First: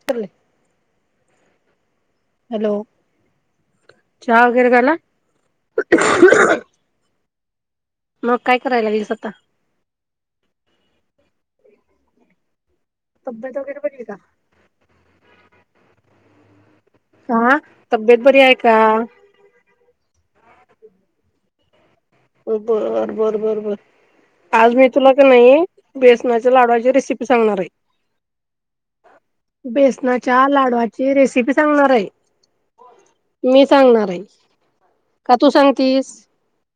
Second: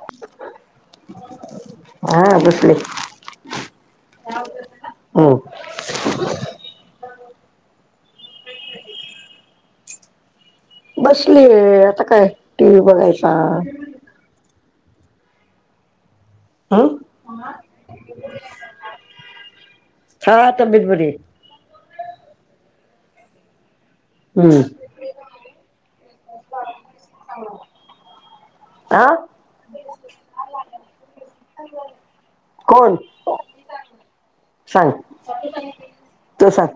[inaudible] [unintelligible] Hello बसले चहा वगैर झाला? हम्म मग काय करायलागलिस आता बसलीये आता काय टी. व्ही बघायचं तब्यत वगैरे बरी आहे का हम्म हा तब्येत बरी आहे का? हा तब्येत बरी आहे बर.. बर बर बर हम्म आज मी तुला कनि बेसनाच्या लाडवाची रेसिपी सांगणार आहे आ... बेसनाच्या लाडवाची रेसिपी सांगणार आहे कोण मी सांगणार आहे सांग का तू सांगतीस? तू सांग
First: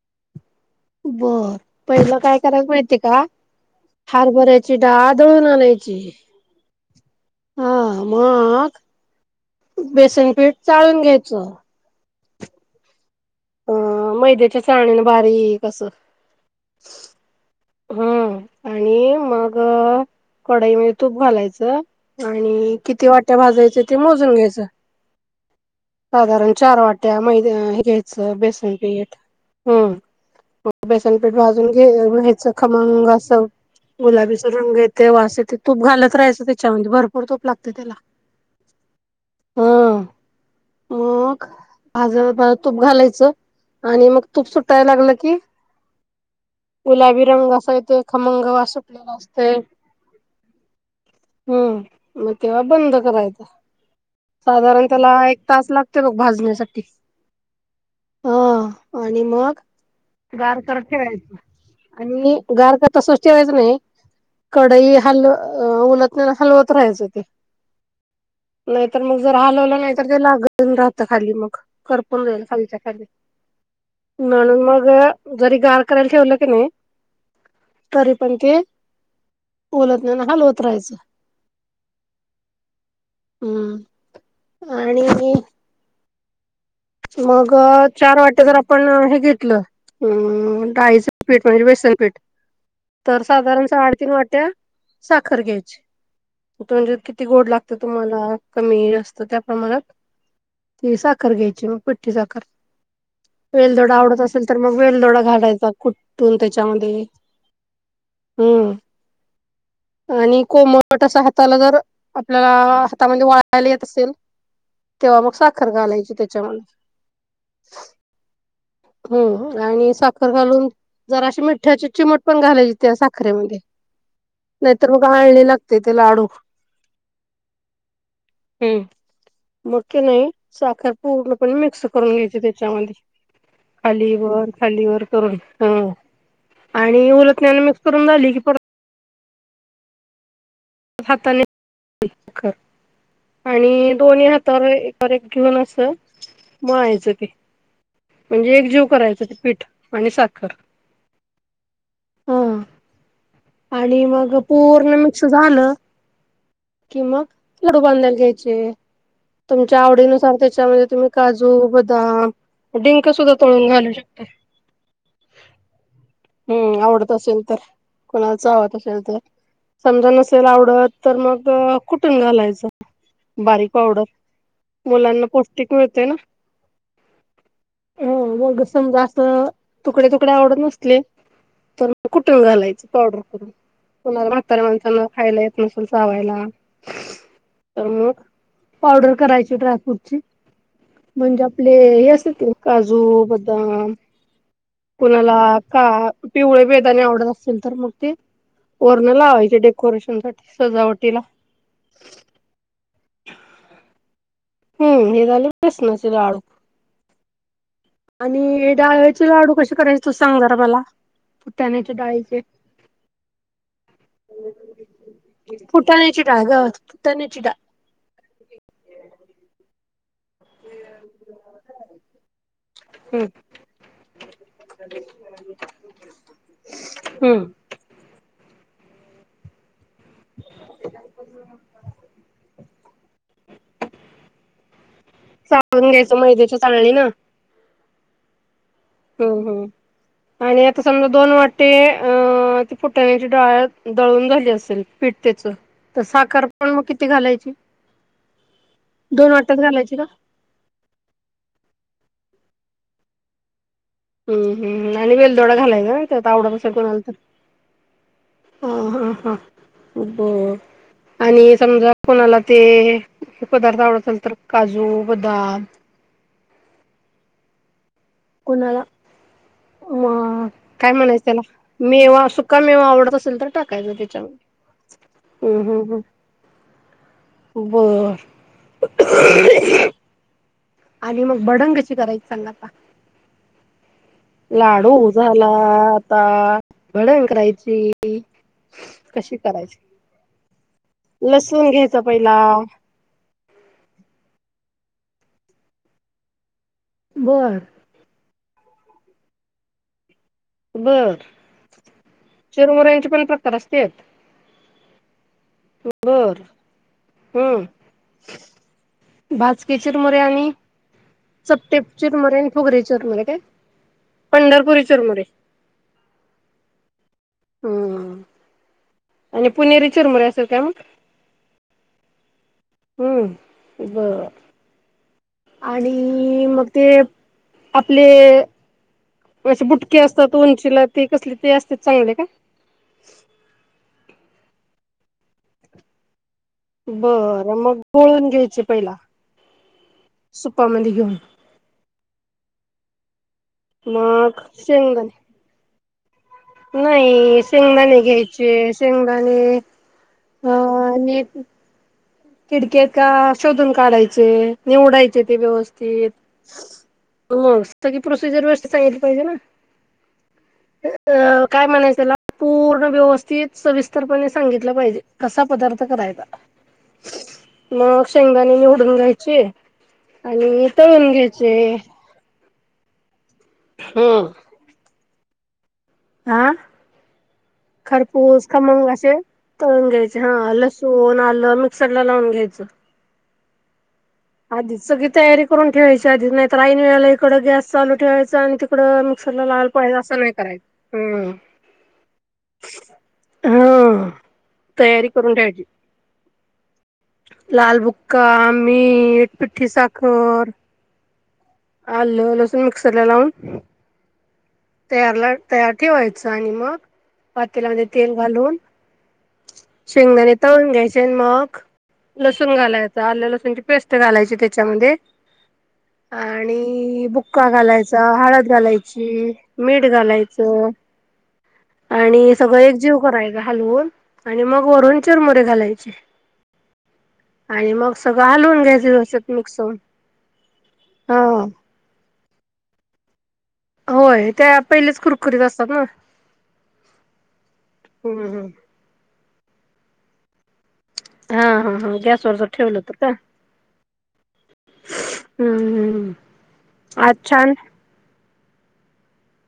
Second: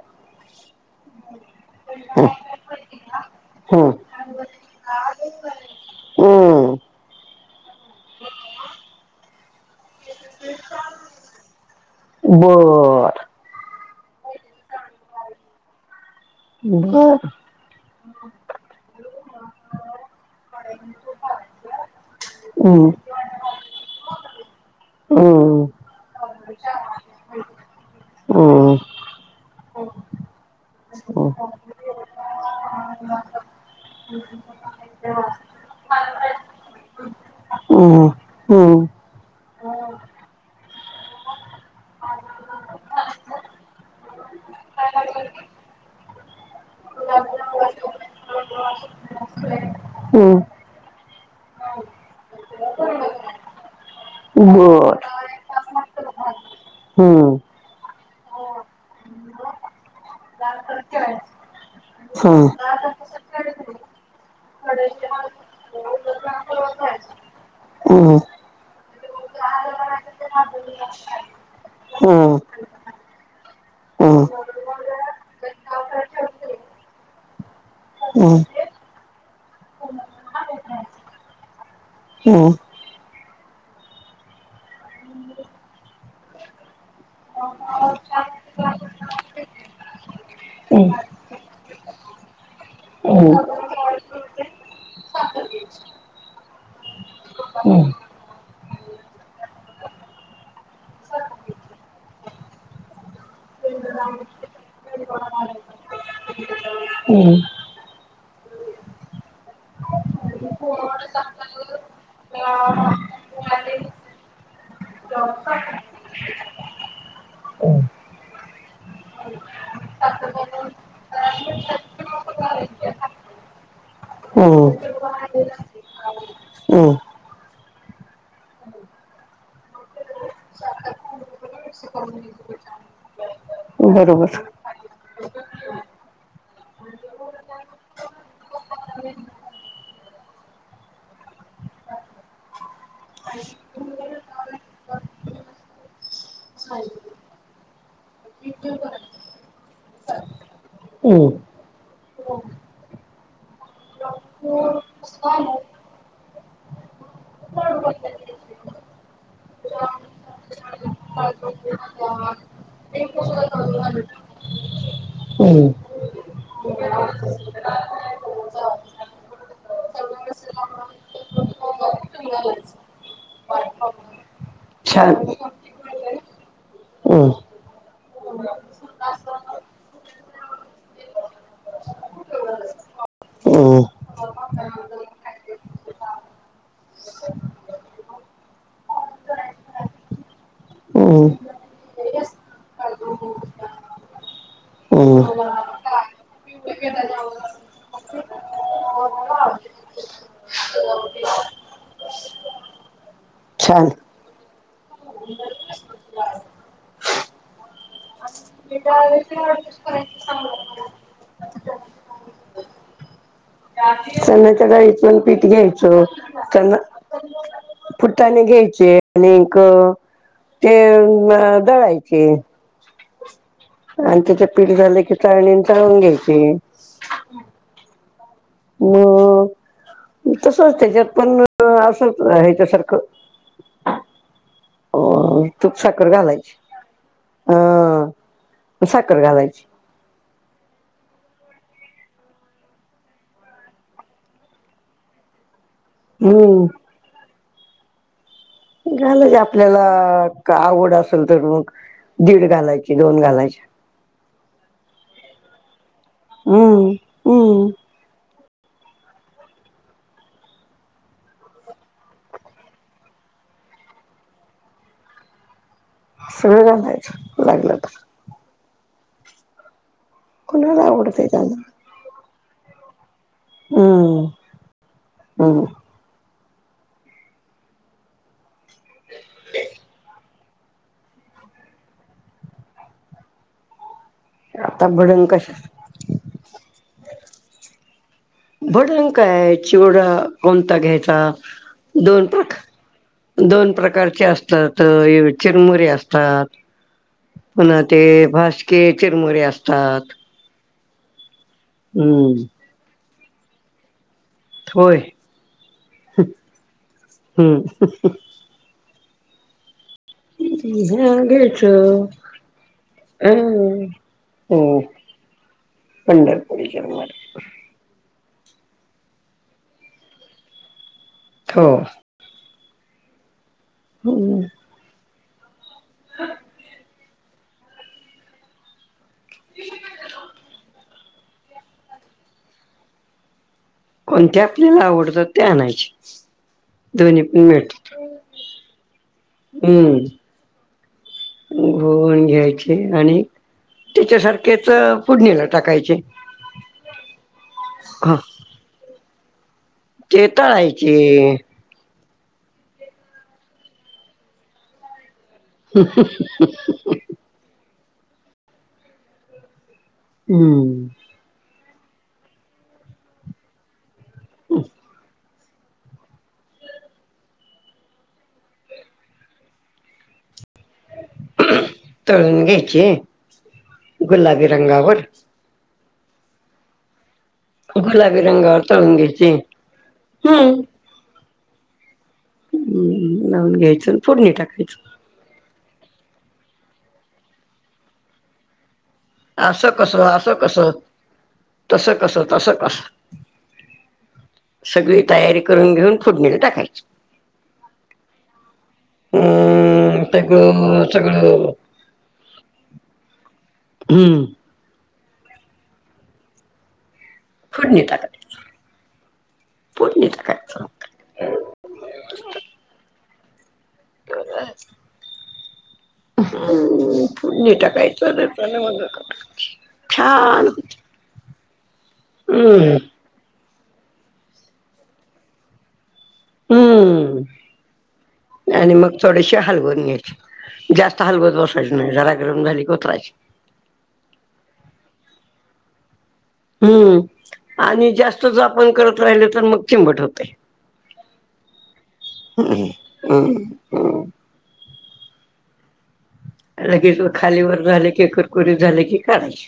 बर पहिलं काय करायला माहितीये का? हम्म हरभऱ्याची डाळ डळून आणायची हम्म हा मग बेसनपीठ चाळून घ्यायचं बर... अ मैद्याच्या चाळणीने बारीक अस बर.. हे मग अ.. कडाईमध्ये तूप घालायचं आणि हम्म किती वाट्या भाजायच ते मोजून घ्यायचं हो.. साधारण चार वाट्या मैदा हे घ्यायचं हम्म बेसनपीठ हम्म.. हम्म बेसनपीठ भाजून घ्यायचं खमंग अस गुलाबीचा रंग येतय वास येतय तूप घाल राहायचं त्याच्यामध्ये भरपर तूप लागतय हम्म हम्म हा मग भाज तूप घालायचं आणि मग तूप सुटायला लागलं की गुलाबी रंग असा येतोय खमंग वास सुटलेला असतोय हम्म हम्म मग तेव्हा बंद करायचं साधारण बर त्याला एक तास लागतोय बघ भाजण्यासाठी हम्म हा आणि मग गारकत ठेवायचं हा. आणि गार तर तसच ठेवायचं नाही कडई हलव उल्हतन्यानं हलवत राहायचं ते हम्म नायतर मग जर हलवलं नाय तर ते लागत राहत खाली मग करपून हम्म जाईल खालच्या खाली. हम्म. म्हणून मग जरी गार करायला ठेवलं की नाय तरी पण हम्म ते उलतण्यान हालवत राहायचं. हम्म हम्म आणि मग चार वाट्या जर आपण हे घेतलं अ डाळीच पीठ म्हणजे बेसन पीठ तर हम्म. साधारण साडे तीन वाट्या साखर घ्यायची म्हणजे किती गोड लागत तुम्हाला कमी असत त्या प्रमाणात ती साखर घ्यायची म पिट्टी साखर वेलदोडा आवडत हम्म असेल तर मग वेलदोडा घालायचा कुठून त्याच्यामध्ये हम्म. हूं आणि कोमट असं हाताला जर आपल्याला हातामध्ये वाळायला येत असेल तेव्हा मग साखर घालायची त्याच्या म हम्म आणि साखर घालून जराशी मिठाची चिमुट पण घालायची त्या साखरेमध्ये हम्म नायतर मग आळणी लागतेय ते लाडू. हम्म मग की नाय साखर पूर्णपणे मिक्स करून घ्यायची त्याच्यामध्ये. हम्म खाली बरोबर. वर खालीवर करून आणि हं उलतण्यानी मिक्स करून झाली की परत- [unintelligible] हाताने कर आणि दोन्ही हातावर एकावर एक घेऊन अस मळायचं ते म्हणजे एक जीव करायच ते पीठ आणि साखर हम् हा आणि मग पूर्ण मिक्स झालं कि मग लाडू बांधायला घ्यायचे. तुमच्या आवडीनुसार त्याच्यामध्ये तुम्ही काजू बदाम डिंक सुद्धा तळून घालू शकता [unintelligible] हम्म आवडत असेल तर कुणाला चावत असेल तर समजा नसेल आवडत तर मग कुठून घालायचं बारीक पावडर. मुलांना पौष्टिक मिळतय ना. हं हं मग समजा असं तुकडे तुकडे आवडत नसले तर कुटून घालायचं पावडर करून. हम्म कुणाला म्हाताऱ्या माणसाना खायला येत नसल चावायला. तर मग पावडर करायची ड्रायफ्रूटची. हम्म म्हणजे आपले हे असतात की नाय काजू बदाम कुणाला का पिवळे बेदाने आवडत असल तर मग ते वरण लावायचे डेकोरेशन साठी सजावटीला. छान हूं हे झालं बेसणाचे लाडू. आणि डाळ्याचे लाडू कसे करायचे तू सांग जरा मला फुटाण्याच्या डाळीचे चन्याच्या डाळीच पीठ घ्यायचं फुटाण्याची डाळ त्यांना गव्हाची फुटाण्याची डाळ फुट्टाने घ्यायचे आणिकं ते दळायचे. हम्म आणि त्याचे पीठ झाले की चाळणीन चाळून घ्यायचे. हम्म म तसच त्याच्यात पण असंचं हेच्यासारखं चाळून तुपसाखर घ्यायचं घालायची मैद्याच्या चाळणीनं ह हम्म हम्म. आणि आता समजा, दोन वाटे, अं फुटण्याची डाळ दळून झाली असेल, पिठतेच तर साखर पण म हम्म किती घालायची. दोन घालायचे वाट्यात आपल्याला घालायची का? आवड असेल तर मग दीड घालायची, दोन घालायच्या. हम्म हम्म, आणि वेलदोडा घालाय ना त्यात, आवडत असेल हम्म कोणाल तर. हम्म ह हां हां ब आणि समजा, कोणाला ते पदार्थ आवडत असल तर, काजू, बदाम, सगळं घालायचं, लागलं तर. कुणाला, म कोणाला काय म्हणायचं आवडतंय त्याला, मेवा सुका, मेवा आवडत असेल तर, टाकायचं त्याच्या हम्म मध्ये, हम्म हम्म हम्म. बर. आणि मग भडंग कशी करायची सांगाल का? आता लाडू भडंग झाला, कशा आता भडग करायची. भडण कशी काय? करायची चिवडा कोणता घ्यायचा, लसूण घ्यायचा दोन पहिला प्रकार दोन प्रकारचे असतात, चिरमुरे असतात, बर पुन्हा ते भाासके चिरमुरे असतात. बरं. हम्म. चीरमुर यांचे पण प्रकार असते. होय. बर हम्म, भाजके चीर मुरे आन ह्या सत्ते घ्यायचं चिरमुरे आणि फोगरी चिरमुरे काय? हं. हो पंढरपुरी चुरमुरे. पंढरपुरी चुरमुरे. हम्म हम्म हम्म. आणि पुणेरी चुरमुरे असेल काय मग. हो. हम्म बर. हम्म. आणि मग ते, आपले अे बुटके असतात उंचीला ते कसले, ते असते चांगले का? कोणते आपल्याला आवडतं ते आणायचे. दोन्ही पण बर, मग मिळतात घोळून घ्यायचे पहिला, सुपामध्ये घेऊन. घोळून घ्यायचे, आणि मग त्याच्यासारखेच शेंगदाणे फोडणीला टाकायचे. नाही, शेंगदाणे घ्यायचे, शेंगदाणे तेेत अ आहे की किडके का शोधून काढायचे, निवडायचे ते व्यवस्थित, हो सगळी प्रोसिजर, व्यवस्थीत सांगितली पाहिजे ना. हम्म. अ काय म्हणायचं त्याला, पूर्ण व्यवस्थित, सविस्तरपणे सांगितलं पाहिजे. कसा पदार्थ करायचा. मग शेंगदाणे निवडून घायचे, आणि तळून घ्यायचे, तळून घ्यायची, गुलाबी हम्म रंगावर आ. गुलाबी खरपूस रंगावर खमंग तळून असे घ्यायचे तळून घ्यायचे, हा हम्म लसूण, आलं मिक्सर ला लावून घ्यायचं. हम्म, लावून घ्यायचं. फोडणी आधीच टाकायचं सगळी तयारी करून ठेवायची आधीच, नाहीतर ऐन वेळेला इकडं गॅस चालू ठेवायचं, आणि तिकडं मिक्सरला लावायला असं पाहिजे कसं, नाही असं कस, करायचं हम्म तस कस, तसं कस. हा सगळी तयारी करून घेऊन, फोडणीला टाकायची. लालबुक्का, मीठ, पिठ्ठी साखर, हो सगळं. आलं लसून मिक्सर ला लावून. हम्म. तयारला तयार ठेवायचं आणि मग फोडणी पातीलामध्ये तेल टाकायची घालून, फोडणी शेंगदाणे टाकायचं तळून घ्यायचे. चेन मग लसूण घालायचं, आल्या लसूणची पेस्ट घालायची त्याच्यामध्ये हम्म आणि बुक्का फोडणी घालायचा, टाकायचं हळद त्याच्यानं मग घालायची मीठ छान घालायचं. आणि सगळं एक हम्म जीव. कराय हालवून आणि मग वरून चिरमुरे घालायचे. हम्म आणि मग सगळं हालवून आणि मग घ्यायचे, सगळं थोडेसे मिक्सळुन. हलवून जास्त हलवत बसायचं नाही. जरा गहून झाली कोतराच होय त्या पहिलेच कुरकुरीत असतात ना. हम्म आणि हम्म जास्तच हम्म. आपण करत, राहिले तर मग चिंबट होते. हा हा हा गॅस वरच ठेवलं होत का? हम्म हम्म हम्. लगेच व खालीवर झाले, की कुरकुरीत झाले की काढायचे.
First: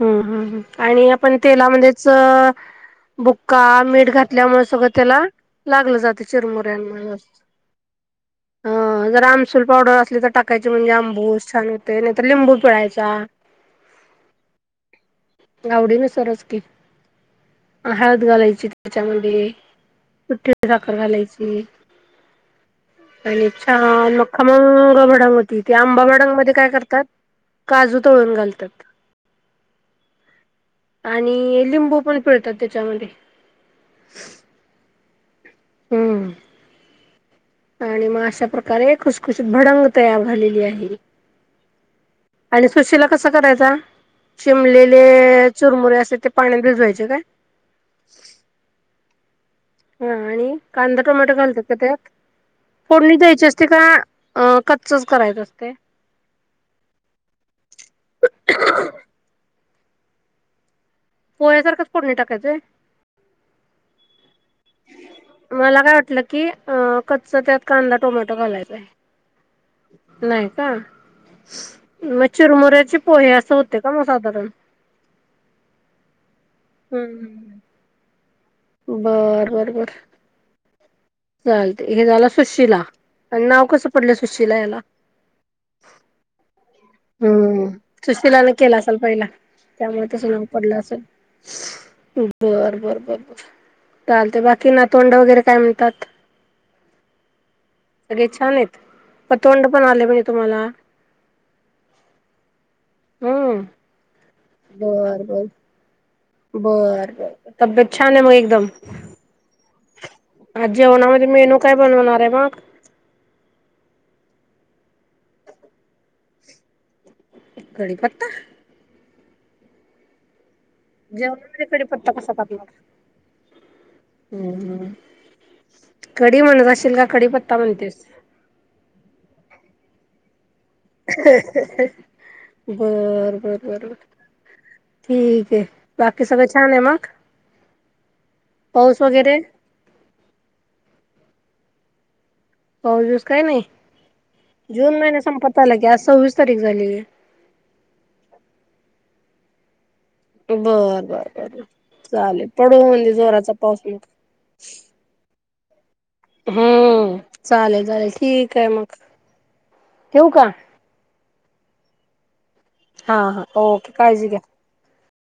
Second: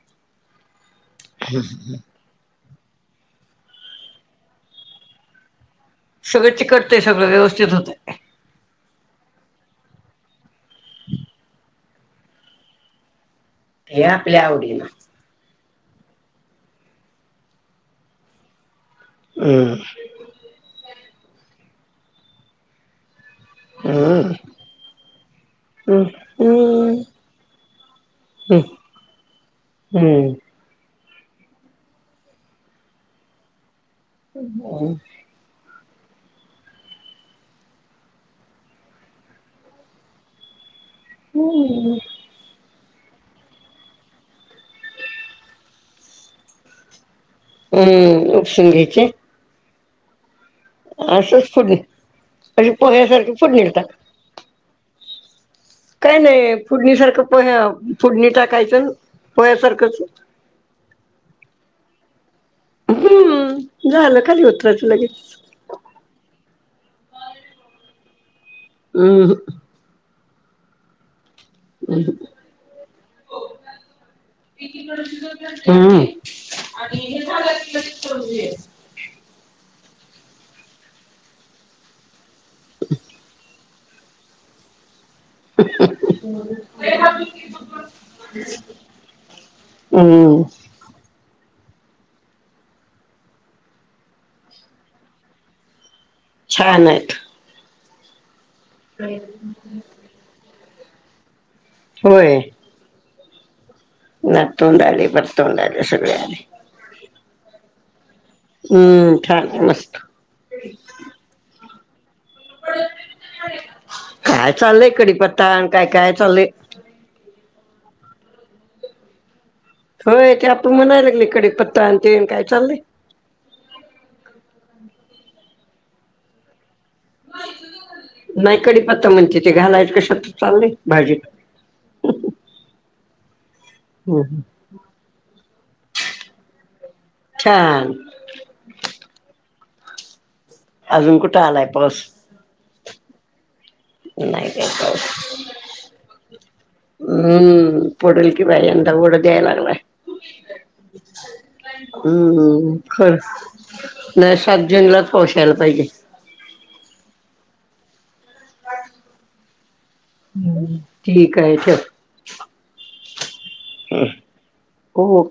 हम्म हम् आणि आपण तेलामध्येच. बुक्का मीठ घातल्यामुळे, सगळं त्याला लागलं जातं. सगळे चिकटते सगळं, व्यवस्थित होत. अ जर आमसूल पावडर असली तर टाकायची म्हणजे, आंबूस छान होते नाहीतर लिंबू पिळायचा. हे आपल्या आवडीला आवडी न सरच की हळद घालायची, त्याच्या म कुठे साखर घालायची. आणि छान मख हम्म खमंग भडांग होती, ते आंबा भडांगमध्येध्ये काय करतात. काजू तळून घालतात. हम्म. आणि लिंबू पण पिळतात त्याच्यामध्ये. हो. हम्म. आणि मग अशा प्रकारे खुसखुशीत, भडंग तयार झालेली आहे. हम्. आणि सुशला कस करायचा. शिमलेले चुरमुरे असे ते पाण्यात भिजवायचे काय. हम्म उपसंगीचे. हा आणि कांदा टोमॅटो असंच घालतात, फोडणी त्या त्यात अशी फोडणी पोह्यासारखी द्यायची असते फोडणीला का. टाक. अ कच्चच करायचं असते. काय नाही फुडणीसारखं पोह्या, फुडणी टाकायचं पोह्यासारखंच. पोयासारखच प कोडणी टाकायचंय. हम्म झालं काध उतराचं लगेच. मला काय वाटलं की कच्च, त्यात कांदा टोमॅटो घालायचा. आहे हम्. नाही का मग हम्म चिरमुऱ्याचे पोहे असं, होते का मग साधारण. हम्म हम. बर बर बर..... ! चालते हे झालं, सुशिला आणि नाव कसं पडलं सुशिला याला? [inaudible] हम्म सुशिलाने केला असाल, पहिला त्यामुळे तसं हम्म नाव पडलं असेल. बर बर बर बर. चालते बाकी ना, तोंड वगैरे काय म्हणतात. छ नात. सगळे छान आहेत पतोंड, पण आले म्हणजे तुम्हाला. होय. हम. नातवंड आली, पतवांड आले, सगळे आले. बर बर तब्येत छान आहे म. हम्म छान ये मस्त. आ जेवणामध्ये मेनू काय बनवणार आहे मग. काय चाललंय, कडीपत्ता आणि काय काय चाललंय. कडीपत्ता? होय ते आपण म्हणायला लागली कडीपत्ता आण ते काय चाललंय हम्म हम्म कडीम्हणत असशेल का कडीपत्ता म्हणतेस. नाही कडी पत्ता म्हणते ते घालायच कशातत चालले. बर बर बरर. हम्म, हम्म. ठीक आहे बाकी सगळे छान आहे मग. छान. पाऊस वगैरे. अजून कुठ आला आहे पाऊस. पाऊस पीस काय नाही नाही काय जून पाऊस महिन्या संपता आला की आज सव्वीस तारीख झाली आहे. हम्म पडील की बाय यंदा वड द्याय लागलंय बर बर बर चालेल पडू होउदे जोराचा पाऊस मग. नाय सात जून लाच पाऊस यायला पाहिजे. हम्म चाले चालेल ठीक. आहे मग ठेवू का हम्म ठीक आहे च. हा हा ओके काळजी घ्या. हो.